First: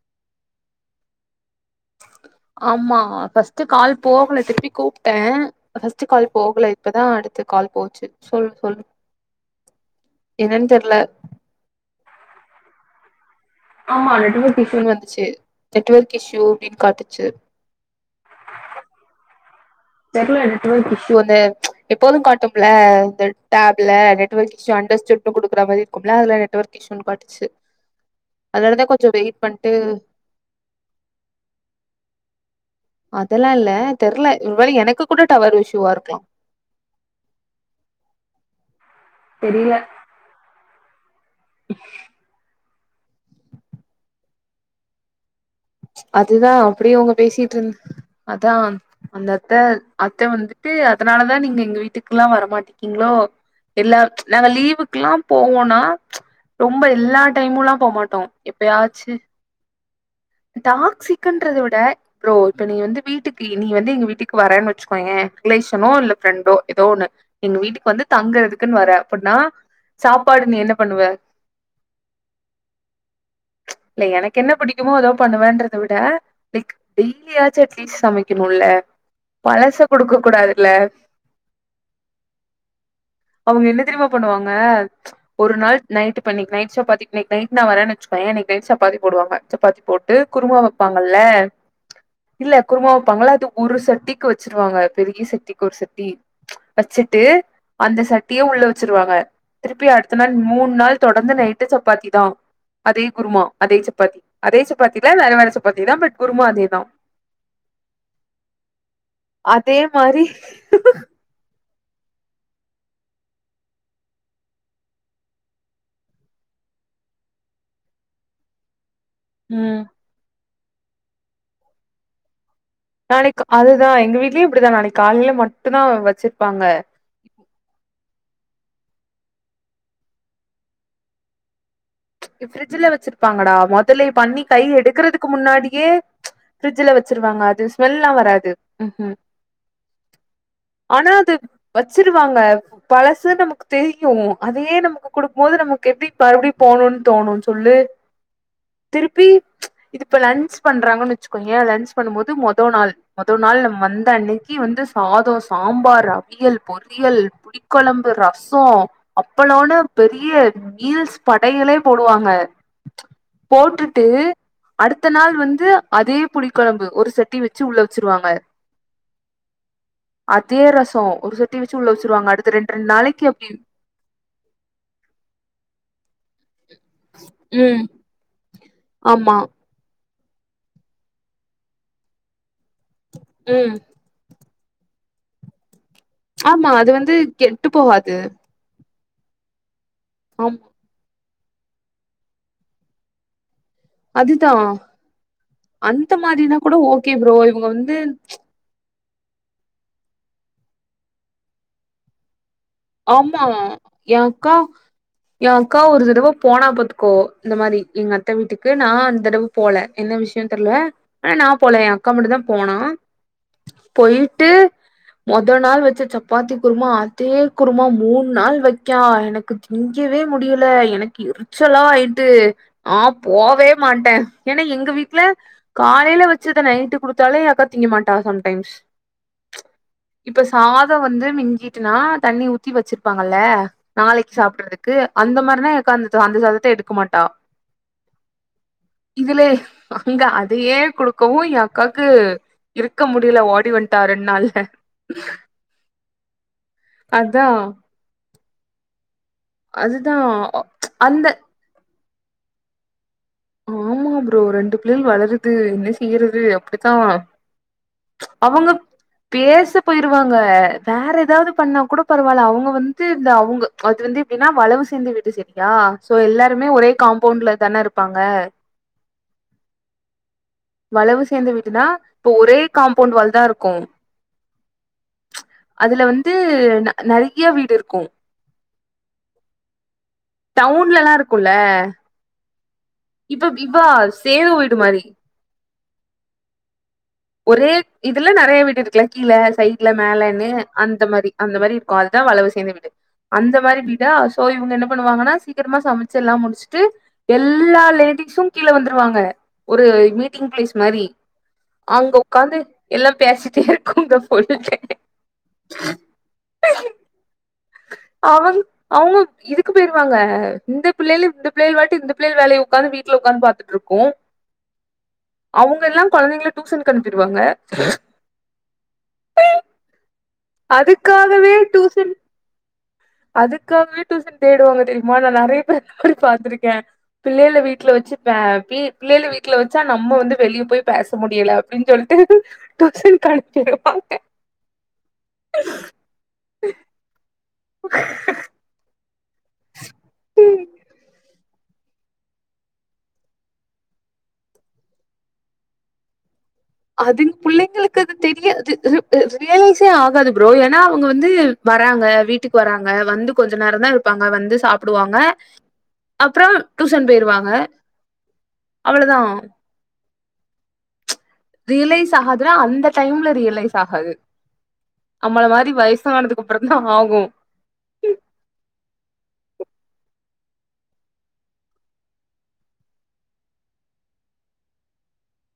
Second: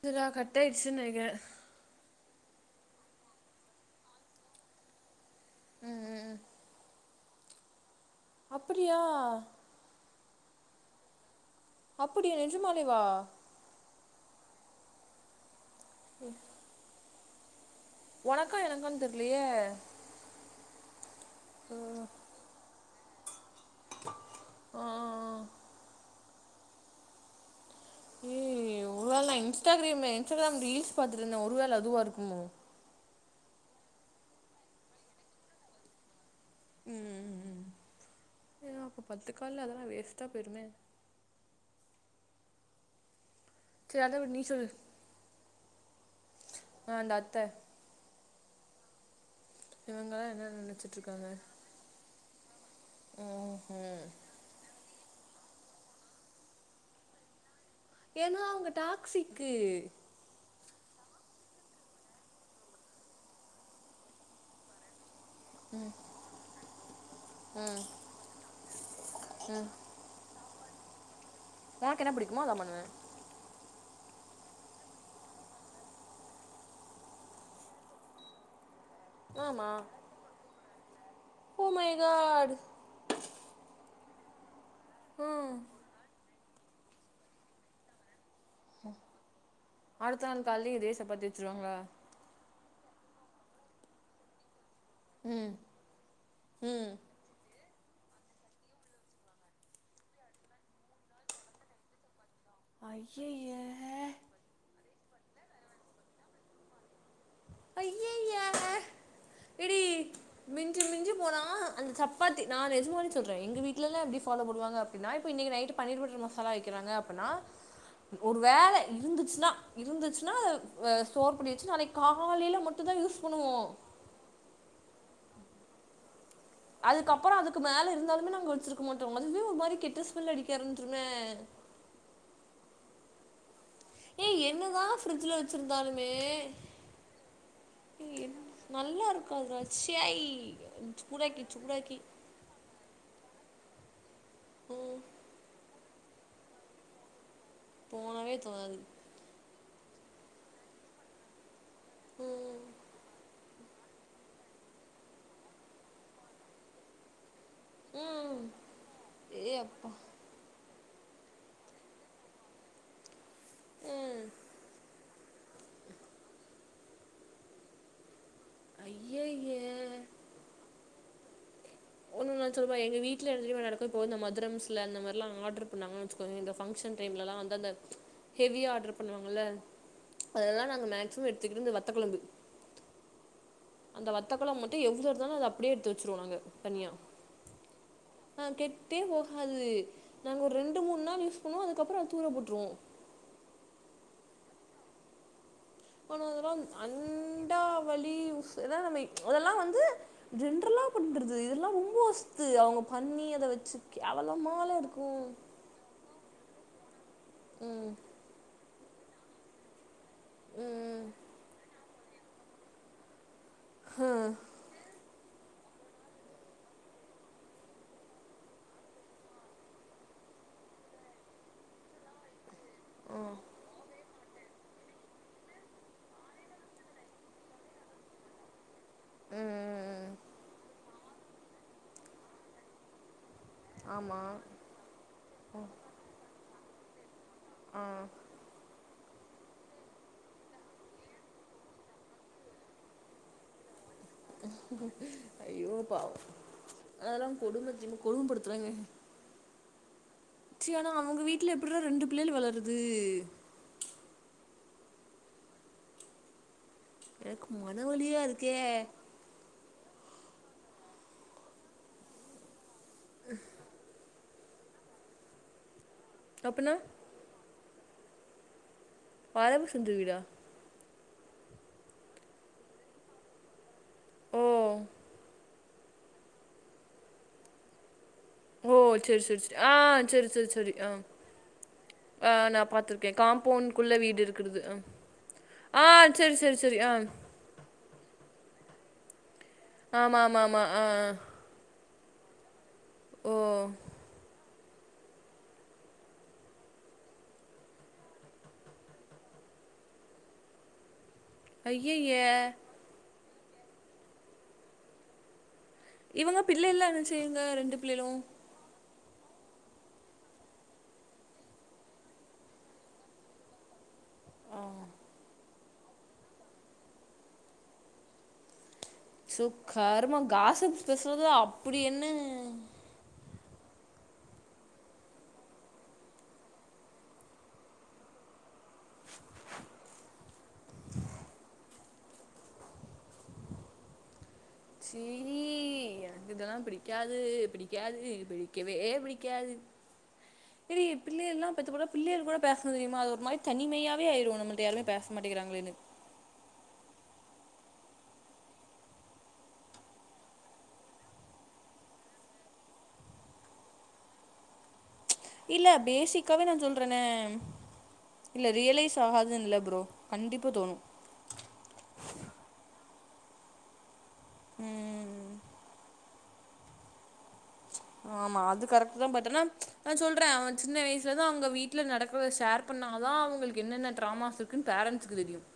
இல்லரா cut ஆயிடுச்சுனு நெனைக்கிறே ஆமா ஃபர்ஸ்ட் கால் போகல திருப்பி கூப்ட்டே ம் ஃபஸ்ட்டு ம் கால் ம் போகல இப்பதா அடுத்த கால் போச்சு சொல் சொல் அப்படியா என்னனு தெர்ல அப்டியா நெஜமாலேவா ஆமா நெட்ஒர்க் இஸ்யூனு வந்துச்சு நெட்ஒர்க் இஷ்யூ அப்டினு காட்டுச்சு உனக்கா எனக்கானு தெர்லயே தெர்ல நெட்வொர்க் இஷ்யூ அந்த எப்போது காட்டும்ல இந்த டேப்ல நெட்வர்க் இஷ்யூ ஆ அண்டர் ஸ்டுட் குடுக்குற மாரி இருக்கும்ல அதுல நெட்வொர்க் இஷ்யூனு காட்டுச்சு ஏய் அதனாலதா ஒரு கொஞ்சோ வேல நா வெயிட் பண்ட்டு இன்ஸ்டாகிரிம் இன்ஸ்டாகிராம் ரீல்ஸ் பாத்துட்ருந்தே ஒரு வேல அதுவா இருக்குமோ அதெல்லா இல்ல தெர்ல ஒருவேல எனக்கு கூட டவர் இஷ்யூவா இருக்கலா ம் ம் அப்போ பத்து கால்ல தெரில அதெல்லா வேஸ்ட்டா போய்ருமே ஹ்ஹ் சேர் அத விடு நீ சொல்லு அதுதா ஆ அப்டியவங்க அந்த அத்த பேசிட்டு இருந் அதான் அந்த அத்த அத்த இவங்கலா என்ன வந்துட்டு நெனச்சிட்ருக்காங்க அதனாலதா நீங்க எங்க வீட்டுக்குலா வரமாட்டுக்கீங்களோ ம் ம் நாங்க லீவுக்குல்லா போவோனா ரொம்ப எல்லா டைமுல்லா போமாட்டோ எப்பயாச்சு க்கு டாக்சிக்குன்றத விட ப்ரோ இப்ப நீ வந்து வீட்டுக்கு நீ வந்து எங்க வீட்டுக்கு வரன்னு வச்சுக்கோயே ரிலேஷனோ இல்ல ஃப்ரெண்டோ ஏதோ ஒண்ணு எங்க ம் வீட்டுக்கு வந்து தங்குறதுக்குன் வர அப்பிட்ன்னா ம் சாப்பாடு நீ என்ன பண்ணுவ ஒனக்கு என்ன புடிக்குமோ அதா பண்ணுவே இல்ல எனக்கு என்ன பிடிக்குமோ அதோ பண்ணுவன்றத விட லைக் டெய்லியாச்சு அட்லீஸ் சமைக்கணுல்ல பழச குடுக்க கூடாதுல்ல பு மை காட் அவுங்க என்ன தெரியுமா பண்ணுவாங்க ம் ஒரு நாள் நைட்டு பண்ணி நைட் சப்பாத்தி இன்னைக்கு நைட் நா வரேன்னு வச்சுக்கோயே இன்னைக்கி நைட் சப்பாத்தி போடுவங்க சப்பாத்தி போட் அடுத்த நாள் குருமா காலைல இதே வப்பாங்கல்ல சப்பாத்தி வச்சுருவாங்களா இல்ல குருமா வப்பாங்கல்ல அத ஒரு சட்டிக்கு வச்சுருவாங்க பெரிய ம் சட்டிக்கி ஒரு சட்டி ம் வச்சுட்டு அந்த சட்டியே உள்ள வச்சிருவாங்க திருப்பி அடுத்த நாள் மூணு நாள் தொடர்ந்து நைட்டு சப்பாத்தி தா அதே குருமா ஐயய்ய அதே சப்பாத்தி அதே சப்பாத்தி இல்ல வேற வேற சப்பாத்தி தா பட் குருமா அதேதா ஐயய அதே ஏடி மாரி மிஞ்சி மிஞ்சு போனா அந்த சப்பாத்தி நா நெஜமாலே சொல்றே எங்க வீட்லலா எப்டி பாலோ பன்னுவாங்க அப்பிடினா இப்ப இன்னைக்கி நைட் பன்னீர் பட்ர் மசாலா வக்கிறாங்க அப்பின்னா ஒரு வேல இருந்து ச்னா ம் இருந்துச்னா ஸ்டோர் பன்னி வெச்சுட்டு நாளைக் காலைல மட் நாளைக் அதுதா எங்க வீட்லயு இப்டிதா நாளைக் காலையில மட்டுந்தா வச்சிருப்பாங்க அதுக்கப்புறோ அதுக்கு மேல இருந்தாலுமே நாங்க வச்சிருக்க மாட்டோ அதுவே ஒரு மாரி கெட்ட ஸ்மெல் அடிக்க ஆரும்ட்ருமே இங்க ஃப்ரிட்ஜ்ல வச்சிருப்பாங்கடா மொத் இதுலே பண்ணி ஏய் கை என்னதா எடுக்கறதுக்கு ஃப்ரிட்ஜ்ல முன்னாடியே வச்சிருந்தாலுமே ஃப்ரிட்ஜ்ல வச்சுருவாங்க அது ஸ்மெல்லா ஏய் வராது நல்லா ம் இருக்காதுடா ச்சை ஆனா அது சூடாக்கி சூடாக்கி வச்சிருவாங்க பழசு நமக்கு தெரியூ அதே ம் நமக்கு கொடு குடுக்குபோது நமக்கு எப்டி மறுபடியூ போணுனு தோணூ சொல்லு போனவே தோணாது திருப் ப்பி இது இப்ப லன்ச் பண்றாங்கன் வச்சுக்கோயே லன் [unintelligible] பண்ணூ போது மொதோ ம் நாள் மொதோ நாள் நம்ம வந்த அன்னைக் கி வந்து சாத சாம்பார் அவியல் பொரியல் புடி கொழம்பு ம் ரசசோ ஏ அப்பளோனு அப்பா பெரிய மீல்ஸ் படயலே போடுவாங்க போட்டுட்டு ம் அடுத் த்த நாள் வந்து அதே புளி கொழம்பு ஒரு சட்டி வச்சு உள்ள வச்சுருவாங்க ஐய்யய அதே ரசோ ஒரு சட்டி வச்சு உள்ள வச்சருவாங்க ஒன்னு நான் அடுத்த ரெண்ட் சொல்லுவா ரெண்டு எங்க நாளக்கி வீட்ல என்ன அப்டி தெரியுமா நடக்கும் இப்போ இந்த மதுரம்ஸ்ல இந்த மாரிலா ஆடர் பண்ணாங்க வச்சுக்கோங்க இந்தபங்க்ஷன் டைம்லலா அந்த அந்த ம் ஹெவியா ஆடர் ஆமா பண்ணுவாங்கல்ல அதெல்லா நாங்க மேக்சிம எடுத்துக்கிட்டு இந்த வத்த கொழம்பு ம் அந்த வத்தக்களம் மட்டூ எவ்வளோ இருந்தாலூ அத அப்டியே எடுத்து வச்சருவோ நாங்க ஆமா அது தனியாக வந்து கெட்டு போகாது ஆ கேட் கெட்டே போகாது நாங்கள் ஒரு ஆம் ரெண்டு மூணு நாள் யூஸ் பண்ணுவோ அதுக்கப்புறோ தூர போட்டுறுவோம் அதுதா அந்த ஆனா அதெல்லா மாரினா கூட ஓகே ப்ரோ இவங்க வந்து அண்டாவளி அதெல்லா வந்து ஜென்ரலா பண்றது இதெல்லா ரொம்ப வசத் அவங்க பண்ணி ஆமா அத வச்சு ஏ அக்கா கேவலமால இருக்கு ஏ அக்கா ஒரு தடவை போனா பாத்துக்கோ இந்த மாதிரி ம் எங்க அத்த வீட்டுக்கு நா அந்தடவு போல என்ன விஷய தெரியல ம் ஆனா நா போல என் அக் அக்கா மட்டு தா போனா போயிட்டு மொதல் நாள் வச்ச சப்பாத்தி குருமா அதே குருமா மூணு நாள் வைக்கா எனக்கு திங்கவே முடியல எனக்கு இர ஏரசல ஆயிட்டு ஆ போவே மாட்டே ஏன்னா எங்க வீட்டுல காலையில வச்ச அதை நைட்டு குடுத்தாலே எங்க அக்கா தீங்க மாட்டா சம்டைம்ஸ் ம் ம் இப்ப சாதம் வந்து மிஞ்சிட்டுனா தண்ணி ஊத்தி வச்சிருப்பாங்கல்ல ஆமா நாளைக்கு சாப்படுறதுக்கு அந்த மாதிரனா எங்க அக்கா அந்த சாதத்தை எடுக்க மாட்டா ஆ [inaudible] இதுல அங்க அதையே கொடுக்கவு என் அக்காக்கு இருக்க முடியல ஓடி வன் தார ரெண்டு நாள்ல ஐயோ பாவம் அதெல்லா அதா கொடும்ப [unintelligible] கொடுபடுத்துராங்க அதுதா சி ஆனா அவங்க அந்த வீட்டுல எப்டி தா ரெண்டு புள்ளைக வளருது ஆமா ப்ரோ ரெண்டு புள்ளைக வளருது என்ன செய்யறது அப்டித்தா எனக்கு மன வழலியா இருக்கே அவங்க பேச போயிருவாங்க வேற ஏதாவது பண்ணா கூட பரவாயில்ல அவங்க வந்து இந்த அவங்க அது வந்து எப்படின்னா வளவு சேர்ந்த வீடு சரியா சோ எல்லாருமே அப்பன்னா ஒரே காம்பவுண்ட்ல தானே இருப்பாங்க வளவு சந்து வீடா வளவு சேர்ந்து வீட்டுனா இப்ப ஒரே காம்பவுண்ட் வாழ் தா இருக்கும் ஓ அதுல வந்து நெறய வீடு இருக்கு ஓ சேரி சேரி சேரி ஆ சேரி சேரி சேரி ஆ டவுன்லல்லா இருக்குல்ல ஆ நான் பாத்துருக்கே இப்ப இவா காம்பவுண்ட்குள்ள வீடு சேது இருக்குறது வீடு மாரி ஆ சேர் சேர் சேரி ஆ ஒரே இதுல நிறைய வீடு இருக்குல கீழே சைட்ல ஆமாம் ஆமாம் மேலேன்னு ஆமாம் ஆ அந்த ஆ. மேரி அந்த மாரி இருக்கும் அதுதான் வளவு சேமிய வீடு ஓ அந்த மாரி தா சோ இவங்க என்ன பண்ணுவாங்கன்னா சீக்கிரமா சமைச்சில்லாம் முடிச்சுட்டு எல்லா லேடிக்ஸ் கீல வந்துருவாங்க ஒரு மீட்டிங் பிளேஸ் மாரி அங்க ஐயையே உக்காந்து எல்லாம் பேசிட்டே இருக்கும் போது போய்ட்டன் இவங்க பிள்ளை எல்லாம் என்ன செய்வுங்க ரெண்டு பிள்ளைகளும் அவங் அவுங் இதுக்கு போய்ருவாங்க இந்த பிள்ளை இந்த பிள்ளை வாட் இந்த பிள்ளைகள் வேலையை உட்காந்து வீட்ல உக்காந்து பாத்துட்டு இருக்கும் ஆ அவுங்க எல்லாம் குழந்தைங்கல டியூசன் அனுப்பிருவாங்க சுக்கருமா காஸிப் பேசுறதுல அதுக்காகவே அப்டி என்ன டியூசன் அதுக்காகவே டியூசன் தேடுவாங்க தெரியுமா நான் நிறைய பேர் அப்டி பா்த்திருக்கேன் பிள்ளைல வீட்ல வச்சுப்ப பி பிள்ளைல வீட்ல வச்சா நம்ம வந்து வெளியே போய் பேச முடியல அப்டின்னு சொல்லிட்டு டூசன்க்கு அனுப்பிறாங்க சி எனக்கு இதெல்லாம் பிடிக்காது பிடிக்காது பிடிக்கவே பிடி காது தெரிய பிள்ளை எல்லாம் பெத்து போட்ட பிள்ளைய கூட பேசல தெரியுமா அது ஒரு மாரி தனிமையாவே ஆய்டும் நம்மல்ட்ட யாருமே பேச மாடிங்கிறாங்களேனு அதுங்க பிள்ளைங்களுக்கு அது தெரியாது ரியலைஸே ஆகாது ப்ரோ ஏன்னா அவுங்க வந்து வராங்க வீட்டுக்கு வராங்க வந்து கொஞ்ச நேரம் தான் இருப்பாங்க வந்து சாப்புடுவாங்க இல்ல பேசிக்காவே நான் சொல்றேனே இல்ல ரியலைஸ் அவ்ளோதா ஆகாதுன்னு இல்ல ப்ரோ கண்டிப்பா தோணும் ரியலைஸ் ஆகாதுன்னா அந்த டைம்ல ரியலைஸ் ஆகாது ம் நம்மள மாரி வயசானதுக் அப்பறம் தான் ஆகும் ஆமா அது கரெக்ட் தான் பட் ஆனா நான் சொல்றே அவன் சின்ன வயசுல இருந்தே அவுங்க வீட்ல நடக்கற ஷேர் பண்ணாதான் அவங்களுக்கு என்னென்ன டிராமாஸ் இருக்குன்னு பேரண்ட்ஸ்கு தெரியும்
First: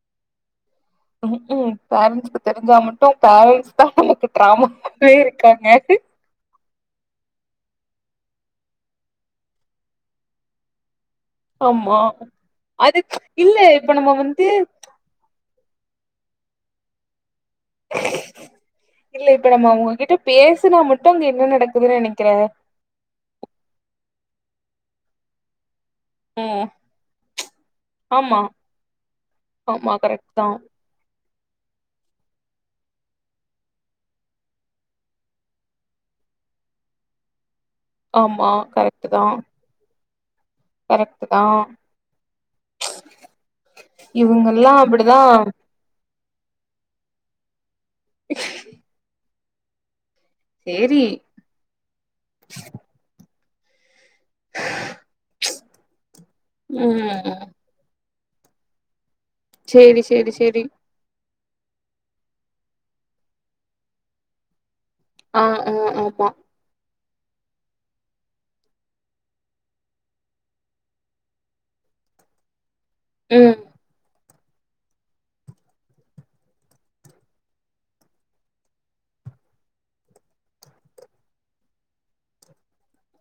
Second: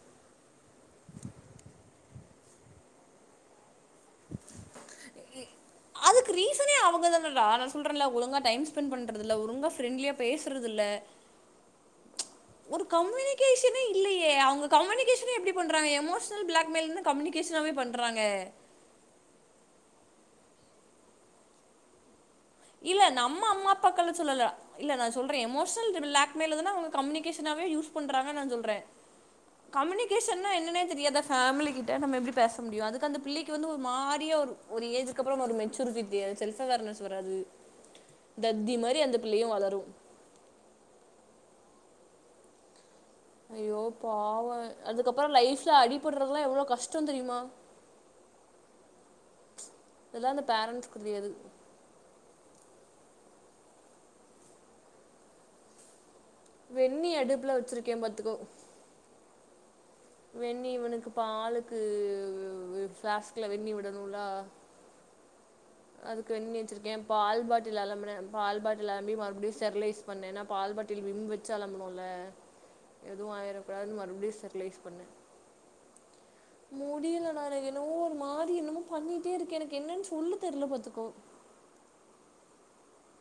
ம்க்கும் பேரண்ட்ஸ்க்கு தெரிஞ்சா மட்டும் பேரண்ட்ஸ் தான் அவனுக்கு டிராமாவே இருக்காங்க அதுக்கு ரீசனே அவங்கதானடா நான் சொல்றேன்ல ஒழுங்கா டைம் ஸ்பெண்ட் பண்றது இல்ல ஒழுங்கா ஃப்ரண்ட்லியா பேசுறதில்ல ஆமா ஒரு அது இல்ல கம்யூனிகேஷனே இப்ப நம்ம இல்லயே வந்து அவங்க கம்யூனிகேஷன எப்டி பண்றாங்க எமோஷனல் பிளாக்மெயில்னு கம்யூனிகேஷனாவே பண்றாங்க இல்ல இப்ப நாம அவுங்ககிட்ட பேசுனா மட்டும் அங்க என்ன நடக்குதுன்னு நெனைக்கிற இல்ல நம்ம அம்மா அப்பாக்கள சொல்லல இல்ல நான் சொல்றே எமோஷனல் பிளாக் மெயில ம் தான அவுங்க கம்யூனிகேஷனாவே யூஸ் பண்றாங்கனு ஆமா நா சொல்றேன் ஆமா கரெக்ட் தா கம்யூனிகேஷன்னா என்னனே தெரியாத ஃபேமிலி கிட்ட நம்ம எப்டி பேச முடியும் அதுக்கு அந்த பிள்ளைக்கு வந்து ஒரு மாறியா ஒரு ஏஜ் அதுக்கப்பறம் ஒரு மெச்சூரிட்டி பே செல்ப்‌ அவார்னஸ்‌ வராது ஆமா தத்தி மாரி அந்த பிள்ளையும் வளரும் கரெக்ட்டு தான்‌ ஐயோ பாவோ அதுக்கப்பறம் லைஃப்ல அடிபட்றதெல்லாம் எவ்ளோ கஷ்டம் தெரியுமா ம் இதெல்லாம் இந்த பேரண்ட்ஸ்க்கு சேரி தெரியாது [inaudible] ப்ச் வெண்ணி அடுப்புல வச்சுருக்கேன் பாத்துக்கோ சேரி சேரி சேரி வெந்நீ இவனுக்கு‌ பாலுக்கு பிளாஸ்க்ல வெந்நீ‌ விடணும்லா அ‌ ‌ம் அதுக்கு வெந்நீ வச்சிருக்கே பால் பாட்டில் அலம்பினேன் பால் பாட்டில் அலம்பி மறுபடியும் ஸ்டெர்லைஸ் பண்ணின ஏன்னா பால் பாட்டில் விம் வச்சு அலம்பணும்ல [inaudible] எதுவு ஆயிறக்கூடாதுனு மறுபடியு ஸ்டெர்லைஸ் பண்ணே முடியலடா எனக்கு என்னவோ ஒரு மாதிரி என்னமோ பண்ணிட்டே இருக்கு எனக்கு என்னன்னு சொல்ல தெர்ல பாத்துக்கோ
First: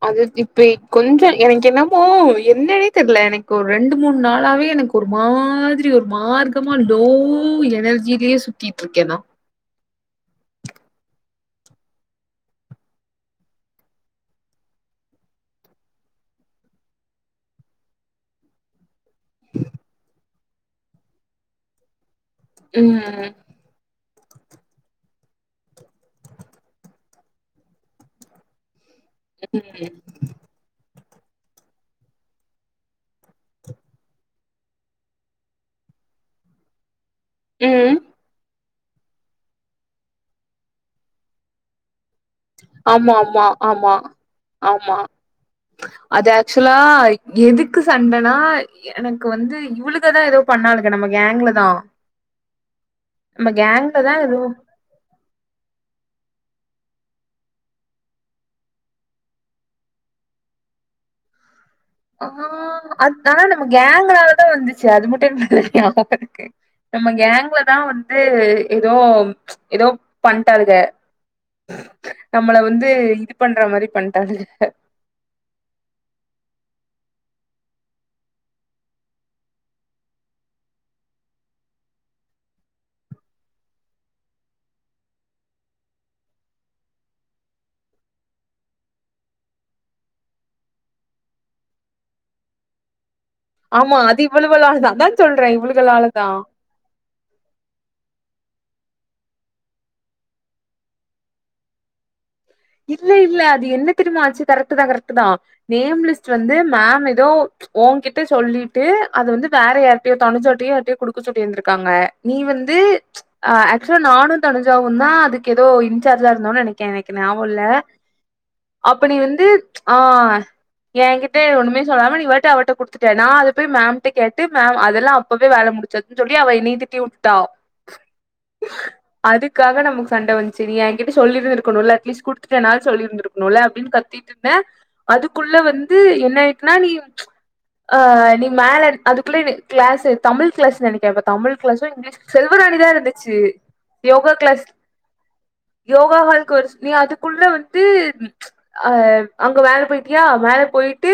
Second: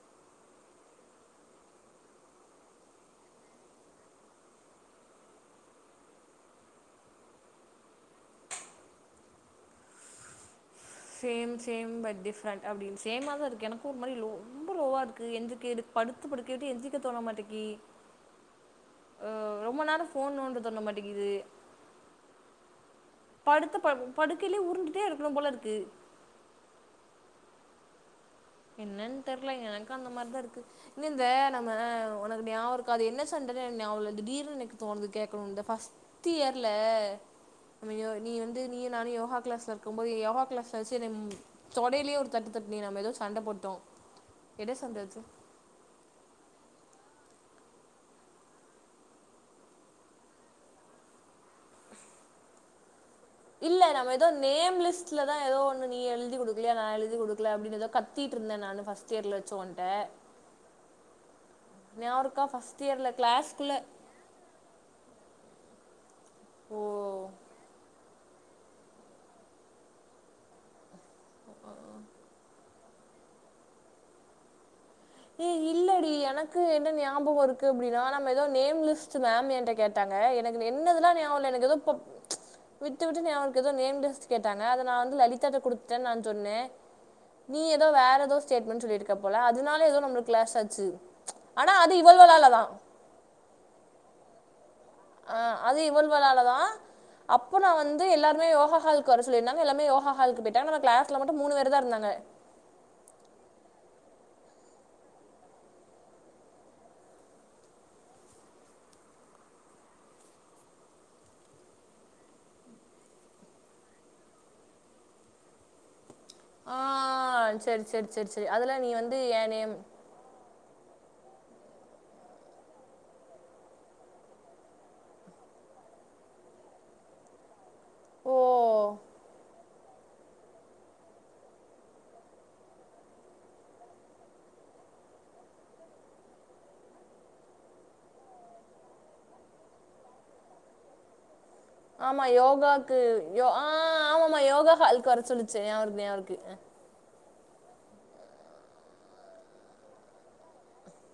அது இப்ப கொஞ்ச எனக்கு என்னமோ என்னனே தெர்ல எனக்கு ஒரு ரெண்டு மூணு நாளாவே எனக்கு ஒரு மாதிரி ஒரு மார்க்கமா லோ எனர்ஜிலயே சுத்திட்டு இருக்கே நா சேம் சேம் பட் டிஃப்ரண்ட் அப்படின்னு சேமா தா இருக்கு எனக்கு ஒரு மாதிரி ரொம்ப லோவா இருக்கு எந்திரு கேடு படுத்து படிக்கவிட்டு எந்திரிக்க தோண மாட்டக்கி ம் ரொம்ப நேரம் ஃபோன் நோன்ட தோண மாட்டேங்கிது ம்‌ படுத்த ப படுக்கையிலே உருண்டுட்டே இருக்கணும் போல இருக்கு என்னனு தெர்ல ம் எனக்கும் அந்த மாதிரி தா இருக்கு இன்ன இந்த நம்ம உனக்கு ஞாபக இருக்காது என்ன‌‌ சண்டனு‌ எனக்கு ஞாபகமில்ல திடீர்னு எனக்கு தோணுது கேக்கணுனு ஃபஸ்ட் பிஃப்து இயர்ல ம் நீ வந்து நீயும் நானு யோகா கிளாஸ்ல இருக்கும் போது யோகா கிளாஸ்ல வச்சு என்னை தொடையிலே ஒரு தட்டு தட்டுன நீ நம்ம ஆமா ஆமா ஏதாச் ஆமா ஆமா அது ஆக்சுவலா எதுக்கு சண்டனா எனக்கு வந்து இவளுகதா எதோ பண்ணாளுங்க நம்ம கேங்லதா இல்ல நம்ம எதோ நேம் லிஸ்ட் ல தா எதோ ஒன்னு நீ எழுதி குடுக்கலையா நா எழுதி குடுக்கல அப்டினு ஏதோ கத்திட்டு இருந்தேன் நான் ஃபஸ்ட் இயர்ல வச்சு ஒன்ட [inaudible] ஞாபகோ ஆ இருக்கா ஃபஸ்ட் இயர்ல அது ஆனா நம்ம கிளாஸ்க்குள்ள கேங்கால தா வந்துச்சு அது மட்டும் எனக்கு தெரியும் [unintelligible] நம்ம ஓ கேங்ல தா வந் து எதோ எதோ பண்டாளுக நம்மள வந்து இது பண்ற மாரி பண்டாளுக ஏ இல்லடி எனக்கு என்ன ஞாபகோ இருக்கு அப்படின்னா நம்ம எதோ நேம்லிஸ்ட்டு மேம் என்ட கேட் டாங்க எனக்கு என்னதுல்லா ஞாபக எனக்கு எதோ பப் விட்டு விட்டு ஞாபகருக்கு எதோ நேம்லிஸ்ட் கேட்டாங்க அத நா வந்து லலிதாட்ட குடுத்தேன் நா சொன்னே நீ ஏதோ வேற ஏதோ ஸ்டேட்மெண்ட் சொல்லிருக்க போல அதுனால எதோ நம்ம கிளாஸ்ல வச்சு ஆனா அது இவகள்லால தா ஆமா அது இவ்ளவள்லால தா ஆ அது இவள்வள்லால தா அப்போ நான் வந்து எல்லாருமே யோகா ஹால்க்கு வர சொல்லிருந்தாங்க எல்லாருமே யோகா ஹாலுக்கு போயிட்டாங்க நம்ம கிளாஸ்ல மட்டும் மூணு பேரு தா இருந்தாங்க இல்ல இல்ல அது என்ன தெரிம்மா ஆச்சு கரெக்ட்டு தா கரெக்ட்டு தா நேம் லிஸ்ட் வந்து மேம் எதோ ஓங்கிட்ட சொல்லிட்டு அது வந்து வேற யார்ட்டயோ தனுச்சாட்டயோ யார்டயோ குடுக்கச் சொல்லி இருந்துருக்காங்க நீ வந்து ஆக்சுலா நானு தனுஜாவு தா அதுக்கு எதோ இன்சார்ஜா இருந்தோம்னு ஆ நனக்கே நனைக்கிறே ஞாவ இல்ல சரி சரி சரி சரி அதில் அப்ப நீ வந்து என் நேம் ஆ என்கிட்ட ஒண்ணுமே சொல்லாம நீ வாட்ட அவட்ட குடுத்துட்ட நா அது போய் மேம்ட்ட கேட்டு மேம் அதெல்லாம் அப்பவே வேல முடிச்சா சொல்லி அவ என்னய திட்டிவுட்டுட்டா ஓ அதுக்காக நமக்கு சண்ட வந்துச்சு நீ என்கிட்ட சொல்லிருந்துருக்கணும்ல லிஸ்ட் குடுத்துட்டேனாது சொல்லிருந்துருக்கணுல அப்டின்னு கத்திட்ருந்தே அதுக்குள்ள வந்து என்ன ஆயிட்டுன்னா நீ ம்ச் ஆ நீ மேல இரு அதுக்குள்ள இது கிளாஸ் தமிழ் கிளாஸ் நெனைக்கே ப ஆமா யோகாக்கு யோ ஆ ஆ ஆமா ஆமா யோகா ஹால்க்கு வர சொல்லு செய்யா அவளுக்கு நியாபக இருக்கு அ. கொர்ஸ் நீ அதுக்குள்ள வந்து ம் ம்ச் அ அங்க மேல போயிட்டியா மேல போயிட்டு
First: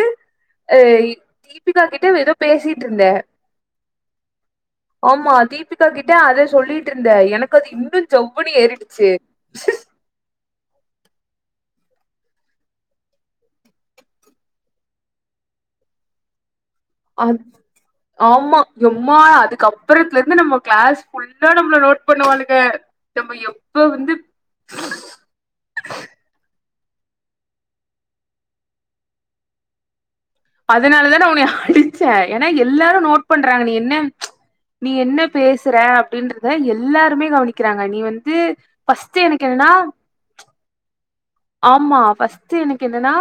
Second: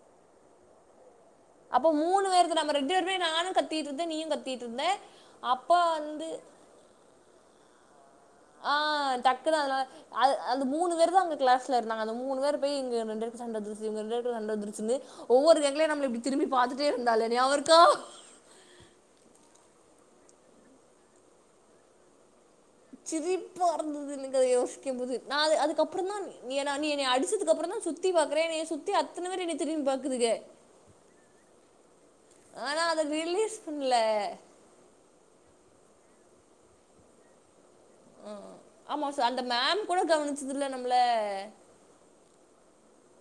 அய் தீபிகா அப்போ கிட்ட மூணு ஏதோ பேருக்கு நம்ம பேசிட்டு ரெண்டு இருந்தே பேருமே நானும் கத்திட்டு இருந்தேன் நீயும் கத்திட்டு இருந்த ஆமா அப்பா தீபிகா கிட்ட வந்து அத சொல்லி ட்டுருந்த எனக்கு அது இன்னு ஜவ்வுன்னு ஆ ஏறிடுச்சு டக்குன்னு அதல்லா அது அந்த மூணு பேரு தா அந்த கிளாஸ்ல இருந்தாங்க அந்த மூணு பேரு போய் இங்க ரெண்டுவத்துக்கு சண்ட வந்துருச்சு இவங்க ரெண்டுபேருக்கு சண்ட வந்துருச்சின்னு ஒவ்வொரு கேங்களயு நம்மள இப்டி திரும்பி பாத்துட்டே இருந்தாளே அது ஞாவ இருக்கா ஆமா எம்மா அதுக்கு அப்புறத்துல இருந்து நம்ம கிளாஸ் ஃபுல்லா நம்மள நோட் பண்ணுவாள்க சிரிப்பா வந்தது இல்லைங்க அத யோசிக்குபோது நா அது அதுக்கப்புறந்தான் நீ என்ன நீ என்னைய அடிச்சதுக்கப்புறோ தா சுத்தி பாக்குறேன் என்ய சுத்தி அத்தன பேரு என்னைய திரும்பி பாக்குதுக அதனாலதா நா உன்னய அடிச்சே ஏன்னா ஆனா அதை எல்லாரும் நோட் ரிலீஸ் பண்றாங்க நீ என்ன ம்ச் பண்ணல நீ என்ன பேசுற அப்டின்றத எல்லாருமே கவனிக் கிறாங்க நீ வந்து ஃபர்ஸ்ட் எனக்கு என்னன்னா இதுல நம்மள ஆமா ஃபர்ஸ்ட் எனக்கு என்னன்னா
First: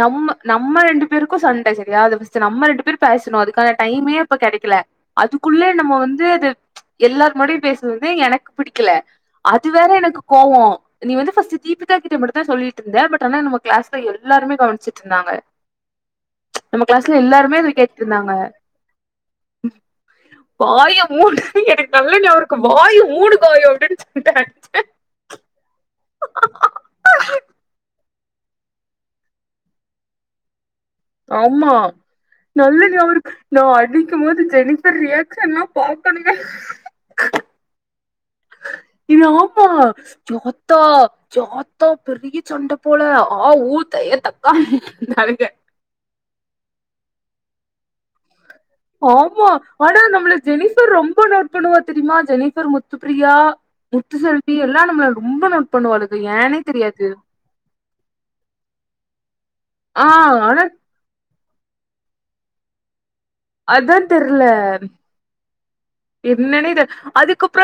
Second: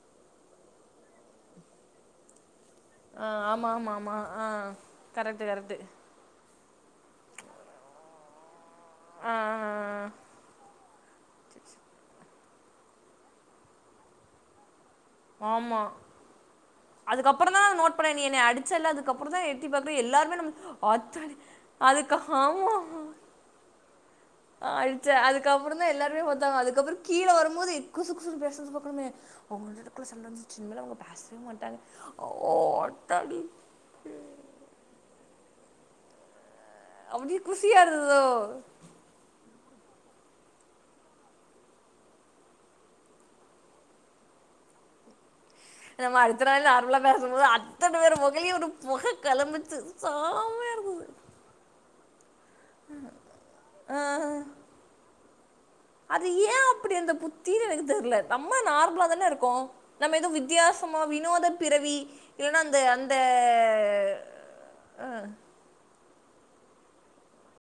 நம்ம நம்ம ரெண்டு பேருக்கு சண்ட சரியா அத ஃப்ஸ்டு நம்ம ரெண்டு பேரு ஆ பேசணு ஆமா அதுக்கான ஆமா டைமே ஆமா அப்ப ஆ கடைக்கல கரெக்ட்டு அதுக்குள்ள கரெக்ட்டு நம்ம வந்து அது ப்ச் எல்லார் முன்னாடி பேசுனது வந்து எனக்கு புடிக்கல ஆ ஆ அது வேற எனக்கு கோவோ நீ வந்து ஃப்ஸ்ட் தீபிகா கிட்ட மட்டு ட்ட சொல்லிட்டு இருந்த பட் ஆனா நம்ம கிளாஸ்ல எல்லாருமே கவனச்சி ஆமா கிளாஸ்ல அதுக்கப்புறோ தா எல்லாருமே நா அத நோட் கேட்டு பண்ணே நீ இருந்தாங்க என்ன அடிச்சல்ல அதுக்கப்புறோ தா எட்டி பாக்குறே எல்லாருமே நம்ம வாய ஆத்தாடி மூடு எனக்கு நல்ல அதுக்க ஞாபகோ இருக்கு ஆமா வாய மூடு காயோ அப்டின்னு சொல்லிட்டு ஆ அடிச்சே ஆயச்ச அதுக்கப்புற தா எல்லாருமே பத்தாங்க அதுக்கப்புறோ கீழ வரும்போது குசுகுசுன்னு பேசுறத பாக்கணுமே அவங்க ரெண்டு பேத்துக்குள்ள சண்ட வந்துருச்சு இனிமேல் அவங்க பேசவே ஆ மாட்டா நல்ல நீ அவருக்கு நா அடி க்குமபோது ஜெனிபர் ரியாகஷன் எல்ல பாக்கணுமே அப்டியே குசியா இருந்ததோ இது ஆமா பிரோத்தா ஏ ஆத்தா பெரியசண்ட போல ஆ ஊ தய தக்காங்க என்டாலுக நம்ம அடுத்த நாள் நார்மலா பேசும்போது அத்தன பேர் மொகரையு ஒரு புகை ஆமா கிளம்பிச்சு ஆனா நம்மள சாமையா ஜெனிஃபர் இருந்தது ரொம்ப நோட் பண்ணுவா தெரியுமா ஜெனிஃபர் முத்து பிரியா ஆ. முத்துசெல்வி எல்லா நம்மள ரொம்ப நோட் பண்ணுவாளுளுக்கு அது ஏனே ஏன் அப்படி தெரியாது அந்த புத்தின்னு எனக்கு தெரியல நம்ம நார்மலா தானே இருக்கோ ஆ நம்ம எதவு ஆனா வித்தியாசமா வினோத பிறவி இல்ன்னா அந்த அந் அதுதா தெரியல ஆ. என்னன்ன தெ அதுக்கப்புறோ